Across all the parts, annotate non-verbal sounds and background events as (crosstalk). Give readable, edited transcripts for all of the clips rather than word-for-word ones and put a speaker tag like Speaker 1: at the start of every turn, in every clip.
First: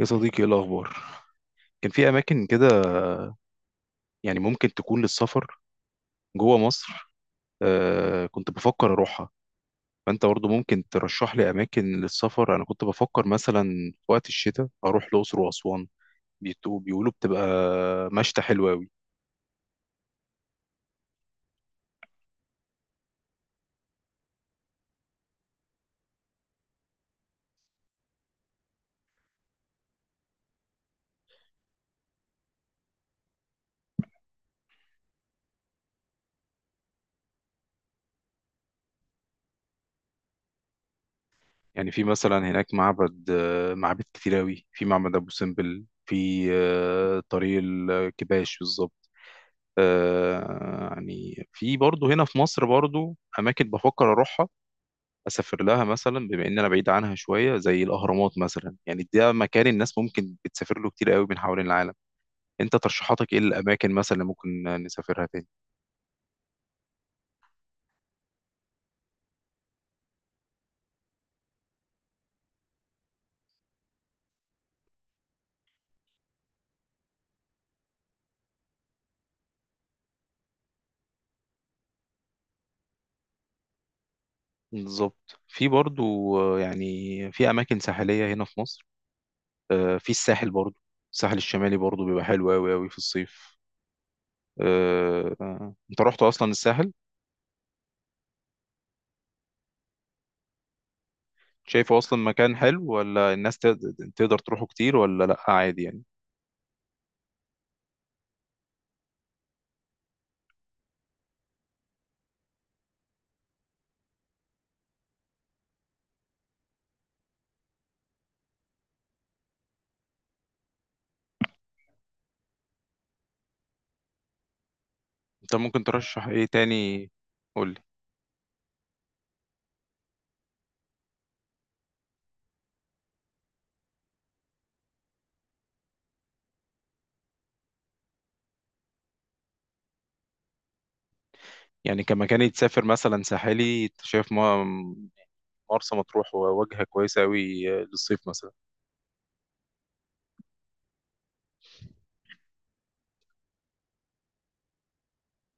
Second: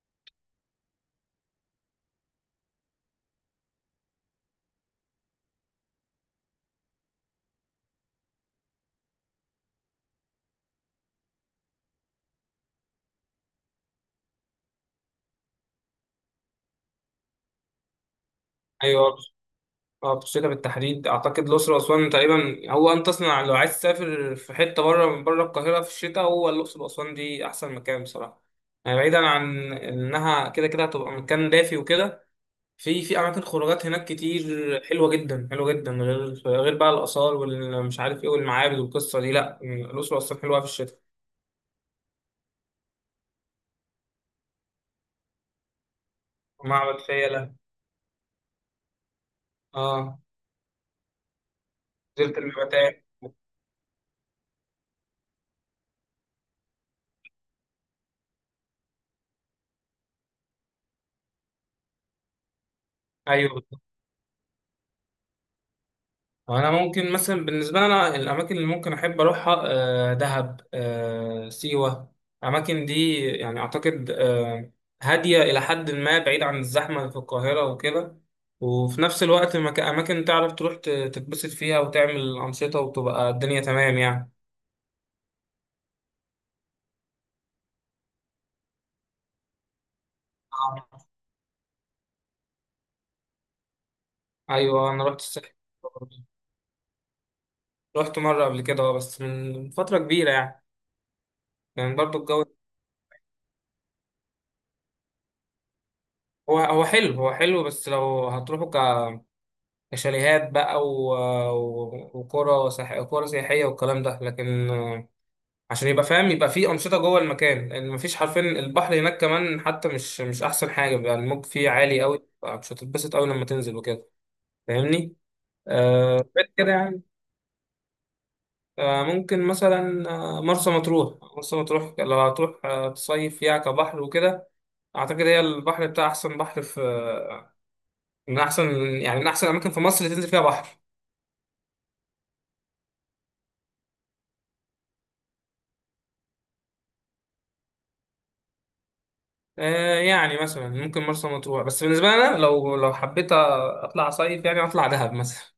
Speaker 1: يا صديقي، ايه الاخبار؟ كان في اماكن كده، يعني ممكن تكون للسفر جوه مصر. آه، كنت بفكر اروحها. فانت برضه ممكن ترشح لي اماكن للسفر. انا كنت بفكر مثلا في وقت الشتاء اروح الاقصر واسوان. بيقولوا بتبقى مشتى حلوة أوي.
Speaker 2: ايوه، اه بتشتغل بالتحديد. اعتقد الاقصر واسوان تقريبا هو ان تصنع. لو عايز تسافر في حته بره، من بره القاهره في الشتاء، هو الاقصر واسوان دي احسن مكان بصراحه. يعني بعيدا عن انها كده كده هتبقى مكان دافي وكده، في اماكن خروجات هناك كتير، حلوه جدا حلوه جدا، غير بقى الاثار والمش عارف ايه والمعابد والقصه دي. لا، الاقصر واسوان حلوه في الشتاء.
Speaker 1: يعني في مثلا هناك معبد، معابد كتير أوي. في معبد أبو سمبل، في
Speaker 2: معبد فيلة.
Speaker 1: طريق الكباش بالظبط.
Speaker 2: اه.
Speaker 1: يعني في برضه هنا في
Speaker 2: جزيره
Speaker 1: مصر
Speaker 2: المتاع.
Speaker 1: برضه أماكن بفكر أروحها، اسافر لها مثلا، بما ان انا بعيد عنها شويه، زي الاهرامات مثلا. يعني ده مكان الناس ممكن بتسافر له كتير قوي من حوالين العالم. انت ترشيحاتك ايه
Speaker 2: ايوه،
Speaker 1: الاماكن مثلا اللي ممكن نسافرها تاني؟
Speaker 2: انا ممكن مثلا بالنسبه لي انا، الاماكن اللي ممكن احب اروحها دهب، سيوه. الاماكن دي يعني اعتقد، هاديه الى حد ما، بعيد عن الزحمه في القاهره وكده، وفي نفس الوقت اماكن تعرف تروح تتبسط فيها وتعمل انشطه، وتبقى الدنيا تمام يعني.
Speaker 1: بالظبط، في برضو، يعني في اماكن ساحليه هنا في مصر. في الساحل برضو،
Speaker 2: آه.
Speaker 1: الساحل الشمالي برضو بيبقى حلو قوي قوي في الصيف.
Speaker 2: ايوه، انا رحت الساحل.
Speaker 1: انت رحت اصلا الساحل؟
Speaker 2: رحت مره قبل كده بس من فتره كبيره يعني. يعني
Speaker 1: شايفه اصلا
Speaker 2: برضو الجو
Speaker 1: مكان حلو، ولا الناس تقدر تروحه كتير، ولا لا عادي يعني؟
Speaker 2: هو حلو، هو حلو، بس لو هتروحوا شاليهات بقى وقرى قرى سياحية والكلام ده، لكن عشان يبقى فاهم، يبقى في أنشطة جوه المكان، لأن مفيش حرفيا. البحر هناك كمان حتى مش أحسن حاجة، بيبقى الموج فيه عالي قوي، مش هتتبسط قوي لما تنزل وكده. فاهمني؟
Speaker 1: انت ممكن
Speaker 2: آه،
Speaker 1: ترشح ايه
Speaker 2: غير كده يعني.
Speaker 1: تاني؟ قول.
Speaker 2: آه، ممكن مثلا، آه، مرسى مطروح. مرسى مطروح لو هتروح آه تصيف فيها كبحر وكده، أعتقد هي البحر بتاع أحسن بحر في، من أحسن، يعني من أحسن الأماكن في مصر اللي تنزل فيها بحر.
Speaker 1: يعني كمكان يتسافر مثلا ساحلي، انت شايف مرسى مطروح وجهة كويسة قوي للصيف مثلا؟
Speaker 2: آه يعني مثلا ممكن مرسى مطروح، بس بالنسبة لي أنا، لو حبيت أطلع صيف، يعني أطلع دهب مثلا.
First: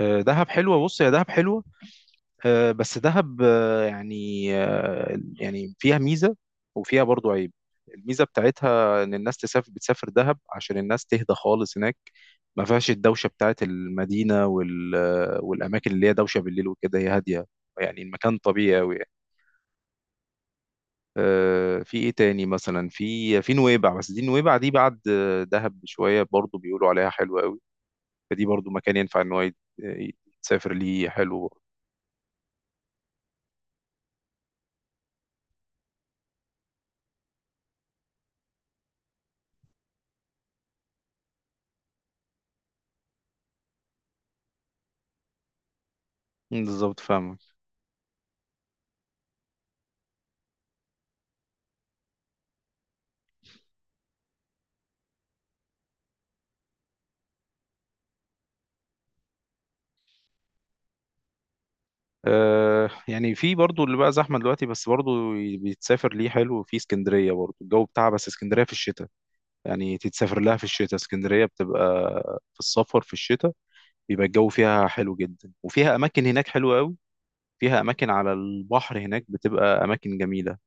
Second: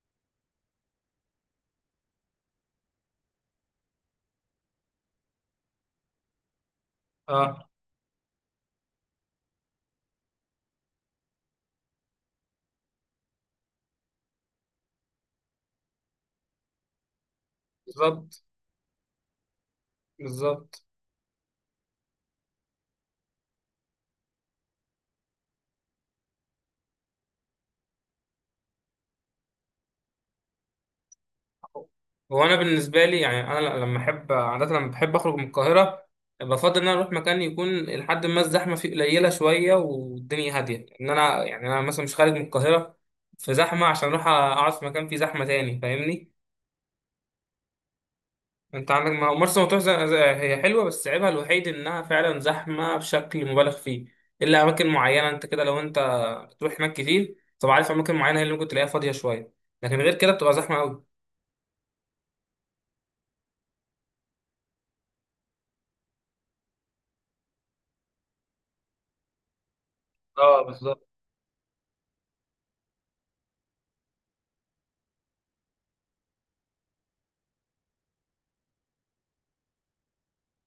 Speaker 1: دهب حلوة، بص يا دهب حلوة. بس دهب، يعني فيها ميزة وفيها برضو عيب.
Speaker 2: أه،
Speaker 1: الميزة بتاعتها ان الناس بتسافر دهب عشان الناس تهدى خالص هناك، ما فيهاش الدوشة بتاعت المدينة والأماكن اللي هي دوشة بالليل وكده، هي هادية. يعني المكان
Speaker 2: بالظبط،
Speaker 1: طبيعي قوي.
Speaker 2: بالظبط.
Speaker 1: في ايه تاني مثلا؟ في نويبع، بس دي نويبع دي بعد دهب بشويه، برضو بيقولوا عليها حلوه قوي. فدي برضو مكان ينفع ان هو يتسافر ليه، حلو برضو.
Speaker 2: هو أنا بالنسبة لي يعني أنا لما أحب عادة، لما بحب أخرج من القاهرة، بفضل إن أنا أروح مكان يكون لحد ما الزحمة فيه قليلة شوية، والدنيا هادية. إن أنا يعني أنا مثلا مش خارج من القاهرة في زحمة عشان أروح أقعد في مكان فيه زحمة تاني. فاهمني؟
Speaker 1: مم، بالظبط، فاهمك.
Speaker 2: انت عندك، ما هو مرسى مطروح هي حلوه، بس عيبها الوحيد انها فعلا زحمه بشكل مبالغ فيه، الا اماكن معينه. انت كده لو انت بتروح هناك كتير، طب عارف اماكن معينه هي اللي ممكن تلاقيها فاضيه شويه، لكن غير كده بتبقى زحمه قوي.
Speaker 1: يعني في برضو اللي بقى زحمه دلوقتي، بس برضو بيتسافر ليه حلو في اسكندريه برضو الجو بتاعها، بس اسكندريه في الشتاء، يعني تتسافر لها
Speaker 2: اه
Speaker 1: في الشتاء،
Speaker 2: بالظبط.
Speaker 1: اسكندريه بتبقى في السفر في الشتاء بيبقى الجو فيها حلو جدا، وفيها اماكن هناك حلوه قوي، فيها اماكن على البحر هناك بتبقى اماكن جميله.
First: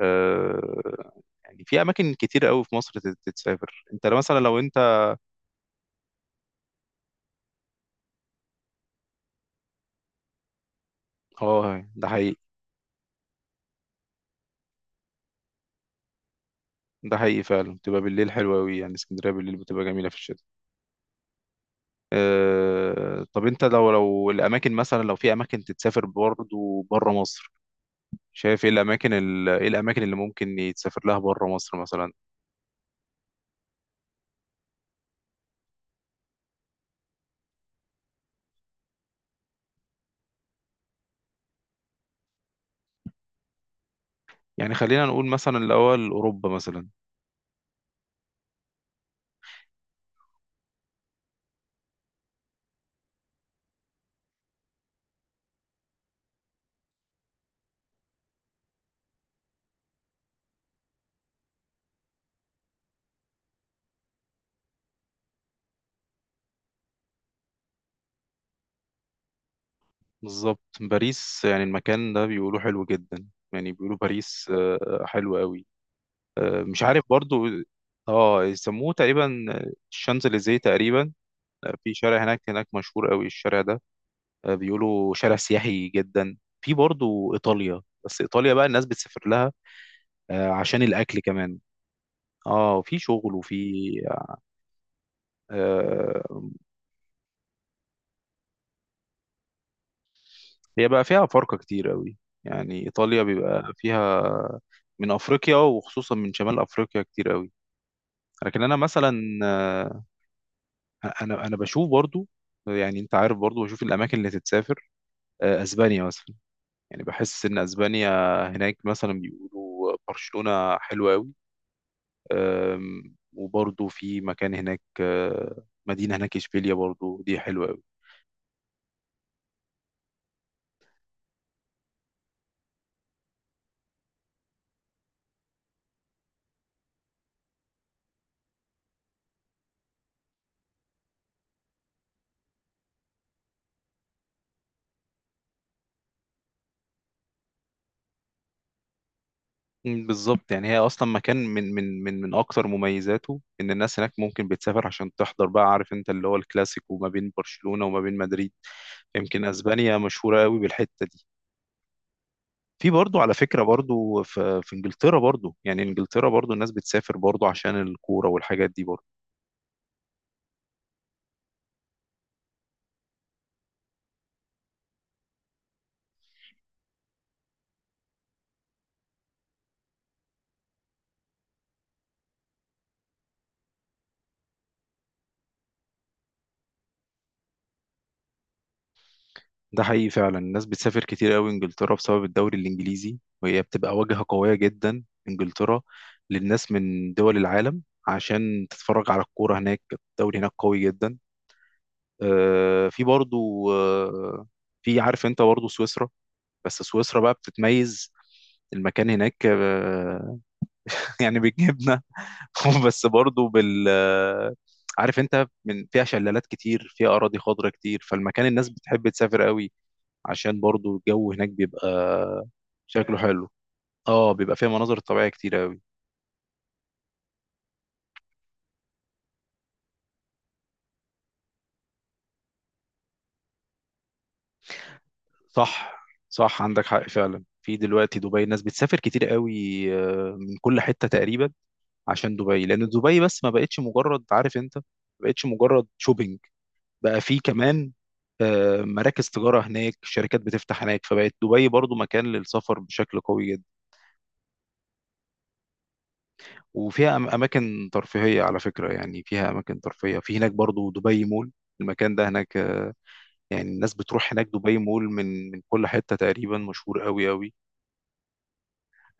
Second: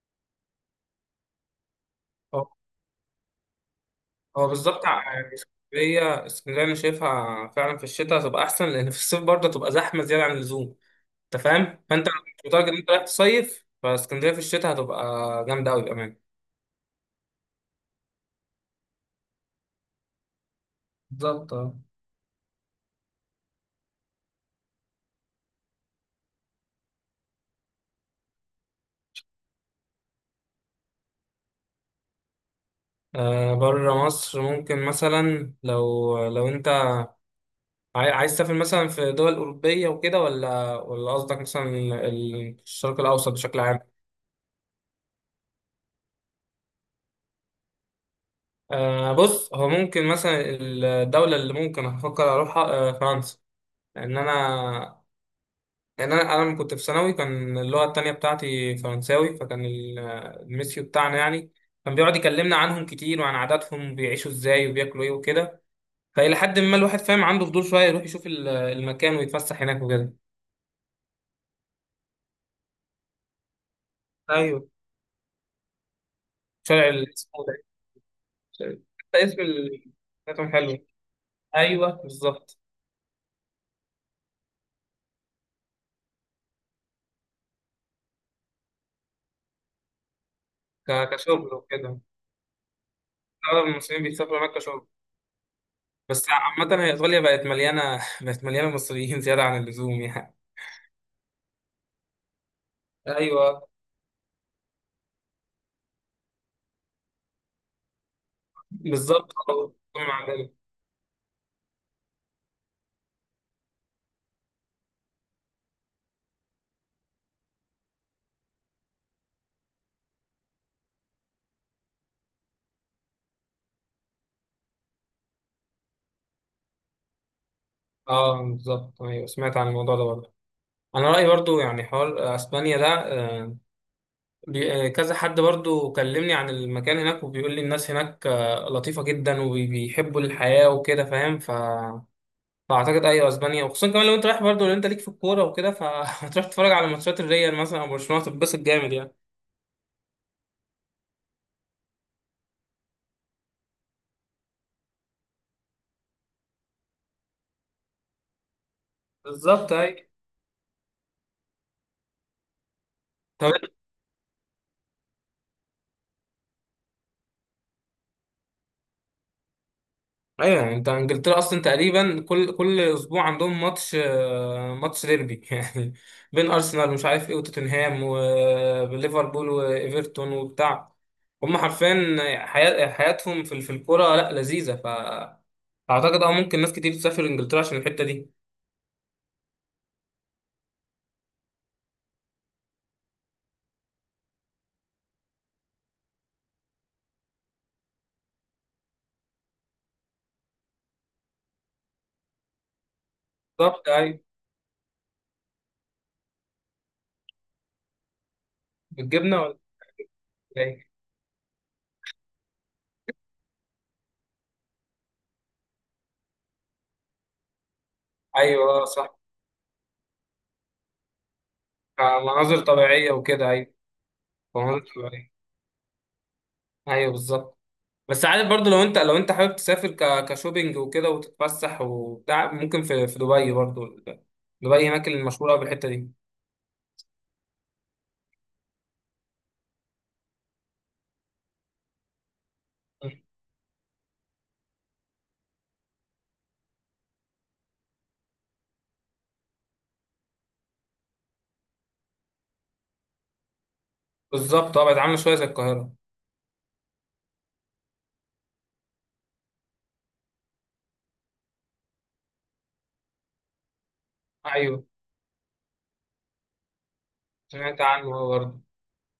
Speaker 1: آه، يعني في اماكن كتير
Speaker 2: هو
Speaker 1: قوي في مصر تتسافر. انت مثلا
Speaker 2: هو
Speaker 1: لو انت...
Speaker 2: بالظبط. يعني اسكندريه، اسكندريه انا شايفها فعلا في الشتاء هتبقى احسن، لان في الصيف برضه هتبقى زحمه زياده عن اللزوم. انت فاهم؟
Speaker 1: اه،
Speaker 2: فانت
Speaker 1: ده
Speaker 2: لو
Speaker 1: حقيقي.
Speaker 2: مش متارجت ان انت رايح تصيف فاسكندريه في الشتاء، هتبقى جامده قوي بامان.
Speaker 1: ده حقيقي فعلا، بتبقى بالليل حلوة قوي، يعني اسكندرية بالليل بتبقى جميلة في الشتاء.
Speaker 2: بالظبط اه.
Speaker 1: طب انت لو الاماكن مثلا، لو في اماكن تتسافر برضه بره مصر، شايف ايه الاماكن، ايه الاماكن اللي ممكن يتسافر لها بره مصر مثلا؟
Speaker 2: آه، بره مصر ممكن مثلا، لو لو انت عايز تسافر مثلا في دول أوروبية وكده، ولا قصدك مثلا الشرق الأوسط بشكل عام؟
Speaker 1: يعني خلينا نقول مثلا الاول اوروبا مثلا.
Speaker 2: آه بص، هو ممكن مثلا الدولة اللي ممكن أفكر أروحها آه فرنسا، لأن أنا، لأن أنا لما كنت في ثانوي كان اللغة التانية بتاعتي فرنساوي، فكان الميسيو بتاعنا يعني كان بيقعد يكلمنا عنهم كتير، وعن عاداتهم، بيعيشوا إزاي وبياكلوا إيه وكده، فإلى حد ما الواحد فاهم، عنده فضول شوية يروح يشوف المكان ويتفسح هناك وكده.
Speaker 1: بالظبط، باريس يعني المكان ده بيقولوا حلو جدا. يعني بيقولوا باريس
Speaker 2: ايوه،
Speaker 1: حلو قوي. مش
Speaker 2: شارع
Speaker 1: عارف
Speaker 2: اسمه
Speaker 1: برضو.
Speaker 2: ده
Speaker 1: اه،
Speaker 2: شارع-
Speaker 1: يسموه
Speaker 2: حتى اسم
Speaker 1: تقريبا
Speaker 2: بتاعتهم
Speaker 1: الشانزليزيه
Speaker 2: حلو.
Speaker 1: تقريبا.
Speaker 2: ايوه
Speaker 1: في شارع هناك
Speaker 2: بالظبط.
Speaker 1: هناك مشهور قوي الشارع ده. بيقولوا شارع سياحي جدا. في برضو ايطاليا، بس ايطاليا بقى الناس بتسافر لها عشان الاكل
Speaker 2: كشغل
Speaker 1: كمان.
Speaker 2: وكده.
Speaker 1: اه، وفي شغل،
Speaker 2: اغلب
Speaker 1: وفي
Speaker 2: المصريين بيسافروا هناك كشغل.
Speaker 1: آه،
Speaker 2: بس عامة هي ايطاليا بقت مليانة (laughs) بقت مليانة مصريين (laughs) زيادة عن اللزوم يعني.
Speaker 1: هي بقى فيها فرقة كتير قوي، يعني ايطاليا
Speaker 2: ايوه
Speaker 1: بيبقى فيها من افريقيا، وخصوصا من شمال افريقيا، كتير قوي. لكن انا مثلا
Speaker 2: بالظبط، أه، مع ذلك.
Speaker 1: انا بشوف برضو، يعني انت عارف برضو، بشوف الاماكن اللي تتسافر، اسبانيا مثلا. يعني بحس ان اسبانيا هناك مثلا بيقولوا برشلونة حلوة قوي، وبرضه في مكان هناك، مدينة هناك اشبيليا برضه دي حلوة قوي.
Speaker 2: اه بالظبط، ايوه سمعت عن الموضوع ده برضه. انا رايي برضه يعني، حوار اسبانيا ده، كذا حد برضه كلمني عن المكان هناك، وبيقول لي الناس هناك لطيفه جدا وبيحبوا الحياه وكده، فاهم؟ فاعتقد ايوه اسبانيا. وخصوصا كمان لو انت رايح برضه، لو انت ليك في الكوره وكده، فهتروح (laughs) تتفرج على ماتشات الريال مثلا او برشلونه، تتبسط جامد يعني.
Speaker 1: مم، بالظبط. يعني هي اصلا مكان من اكتر مميزاته ان الناس هناك ممكن بتسافر عشان تحضر بقى، عارف انت، اللي هو الكلاسيكو ما بين برشلونة وما بين مدريد. يمكن
Speaker 2: بالظبط
Speaker 1: اسبانيا
Speaker 2: اي.
Speaker 1: مشهورة قوي بالحتة دي. في برضه، على
Speaker 2: طب
Speaker 1: فكرة، برضه في انجلترا برضه، يعني انجلترا برضه الناس بتسافر برضه عشان الكورة والحاجات دي برضه.
Speaker 2: ايوه، يعني انت انجلترا اصلا تقريبا كل اسبوع عندهم ماتش، ماتش ديربي (laughs) يعني، بين ارسنال ومش عارف ايه وتوتنهام وليفربول وايفرتون وبتاع. هم حرفيا حياتهم في الكوره، لا لذيذه. اعتقد اه ممكن ناس كتير تسافر انجلترا عشان الحته دي.
Speaker 1: ده حقيقي فعلا، الناس بتسافر كتير قوي انجلترا بسبب الدوري الانجليزي، وهي بتبقى واجهة قوية جدا انجلترا للناس من دول العالم عشان تتفرج على الكورة هناك. الدوري هناك قوي جدا. في برضو
Speaker 2: بالظبط ايوه.
Speaker 1: في، عارف انت، برضو سويسرا، بس سويسرا بقى بتتميز، المكان
Speaker 2: بالجبنه
Speaker 1: هناك
Speaker 2: ولا ايه؟
Speaker 1: (laughs) يعني بيجيبنا (laughs) بس برضو بال آه، عارف انت، من فيها شلالات كتير، فيها اراضي خضراء كتير، فالمكان الناس
Speaker 2: ايوه
Speaker 1: بتحب
Speaker 2: صح.
Speaker 1: تسافر قوي عشان برضو الجو هناك بيبقى
Speaker 2: مناظر طبيعية
Speaker 1: شكله حلو.
Speaker 2: وكده، أيوة.
Speaker 1: اه، بيبقى فيها
Speaker 2: مناظر
Speaker 1: مناظر طبيعية
Speaker 2: طبيعية.
Speaker 1: كتير قوي.
Speaker 2: أيوة بالظبط. بس عارف برضو، لو أنت حابب تسافر كشوبينج وكده وتتفسح وبتاع، ممكن في دبي برضو. دبي هناك المشهورة بالحتة
Speaker 1: صح.
Speaker 2: دي.
Speaker 1: صح، عندك حق فعلا. في دلوقتي دبي ناس بتسافر كتير قوي من كل حتة تقريبا، عشان دبي، لأن دبي بس ما بقتش مجرد، عارف انت، ما بقتش مجرد شوبينج، بقى في كمان مراكز تجارة هناك، شركات بتفتح هناك، فبقت دبي برضو مكان للسفر بشكل قوي جدا.
Speaker 2: بالظبط، أه بقت عاملة شوية زي القاهرة.
Speaker 1: وفيها أماكن ترفيهية على فكرة، يعني فيها أماكن ترفيهية في هناك برضو، دبي مول، المكان ده هناك يعني الناس بتروح هناك دبي
Speaker 2: أيوه،
Speaker 1: مول من كل حتة تقريبا، مشهور قوي قوي.
Speaker 2: سمعت عنه هو برضه.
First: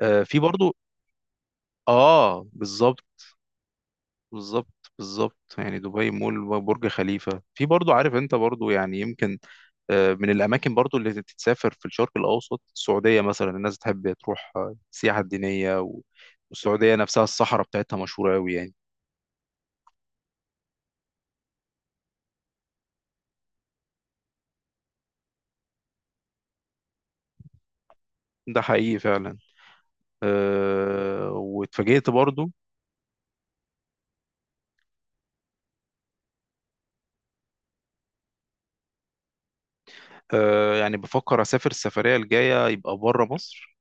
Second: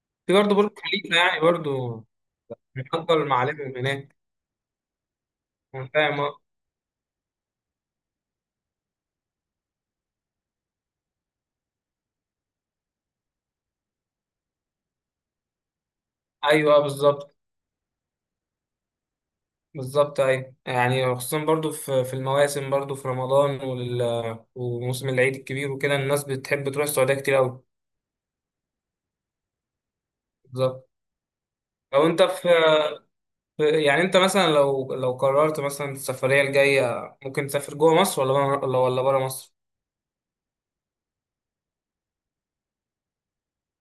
Speaker 2: في
Speaker 1: في
Speaker 2: برضه برج
Speaker 1: برضو.
Speaker 2: خليفة يعني برضه
Speaker 1: اه،
Speaker 2: من
Speaker 1: بالظبط.
Speaker 2: أفضل المعالم اللي هناك.
Speaker 1: بالظبط، بالظبط. يعني
Speaker 2: أنا
Speaker 1: دبي
Speaker 2: فاهم أه.
Speaker 1: مول، برج خليفة، في برضو، عارف انت برضو، يعني يمكن من الأماكن برضو اللي تتسافر في الشرق الأوسط السعودية مثلا. الناس تحب تروح السياحة الدينية،
Speaker 2: أيوه أه
Speaker 1: والسعودية نفسها
Speaker 2: بالظبط.
Speaker 1: الصحراء بتاعتها مشهورة أوي يعني.
Speaker 2: بالظبط أيوه. يعني خصوصا برضه في المواسم برضه، في رمضان وموسم العيد الكبير وكده، الناس بتحب تروح السعودية كتير أوي.
Speaker 1: ده حقيقي فعلا.
Speaker 2: بالظبط.
Speaker 1: أه،
Speaker 2: لو
Speaker 1: واتفاجئت
Speaker 2: انت في
Speaker 1: برضو.
Speaker 2: يعني انت مثلا لو لو قررت مثلا السفرية الجاية، ممكن تسافر جوه مصر ولا بره، ولا بره مصر؟
Speaker 1: أه، يعني بفكر أسافر السفرية الجاية يبقى بره مصر.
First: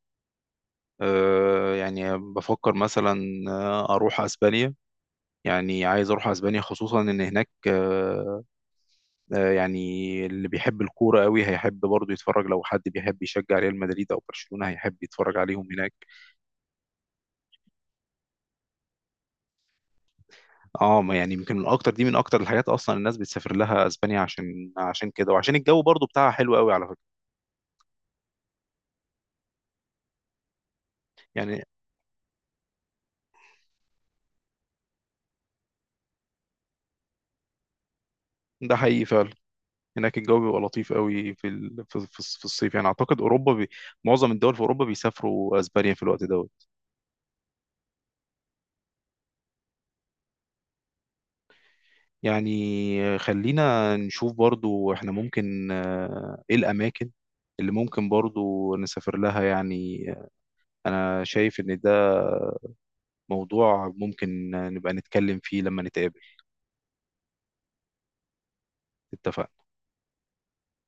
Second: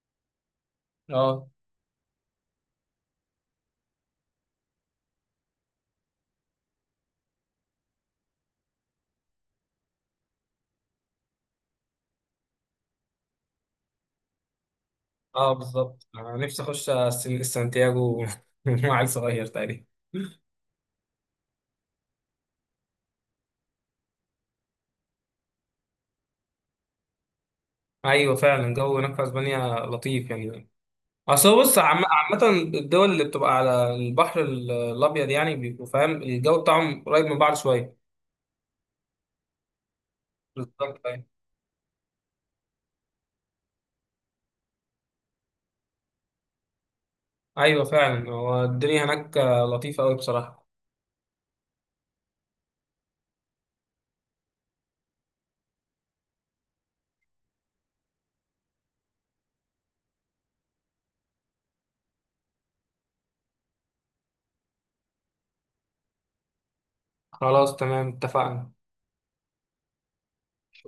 Speaker 2: اه.
Speaker 1: يعني بفكر مثلا اروح اسبانيا. يعني عايز اروح اسبانيا، خصوصا ان هناك يعني اللي بيحب الكوره قوي هيحب برضه يتفرج، لو حد بيحب يشجع ريال مدريد او برشلونه هيحب يتفرج
Speaker 2: اه
Speaker 1: عليهم هناك.
Speaker 2: بالظبط، انا نفسي اخش سانتياغو (laughs) مع عيل صغير تقريبا.
Speaker 1: اه، ما يعني يمكن من اكتر دي، من اكتر الحاجات اصلا الناس بتسافر لها اسبانيا عشان كده، وعشان الجو برضه بتاعها حلو قوي على فكره.
Speaker 2: ايوه فعلا الجو هناك في اسبانيا لطيف يعني. اصل هو
Speaker 1: يعني
Speaker 2: بص، عامة الدول اللي بتبقى على البحر الابيض يعني بيبقوا فاهم، الجو بتاعهم قريب من بعض شوية.
Speaker 1: ده حقيقي فعلا، هناك الجو بيبقى لطيف
Speaker 2: بالظبط ايوه.
Speaker 1: قوي في في الصيف. يعني اعتقد اوروبا معظم الدول في اوروبا بيسافروا اسبانيا في الوقت ده.
Speaker 2: أيوة فعلا، هو الدنيا هناك لطيفة قوي بصراحة.
Speaker 1: يعني خلينا نشوف برضو احنا ممكن ايه الاماكن اللي ممكن برضو نسافر لها يعني. انا شايف ان ده موضوع ممكن نبقى نتكلم فيه لما نتقابل.
Speaker 2: خلاص تمام، اتفقنا.
Speaker 1: اتفقنا.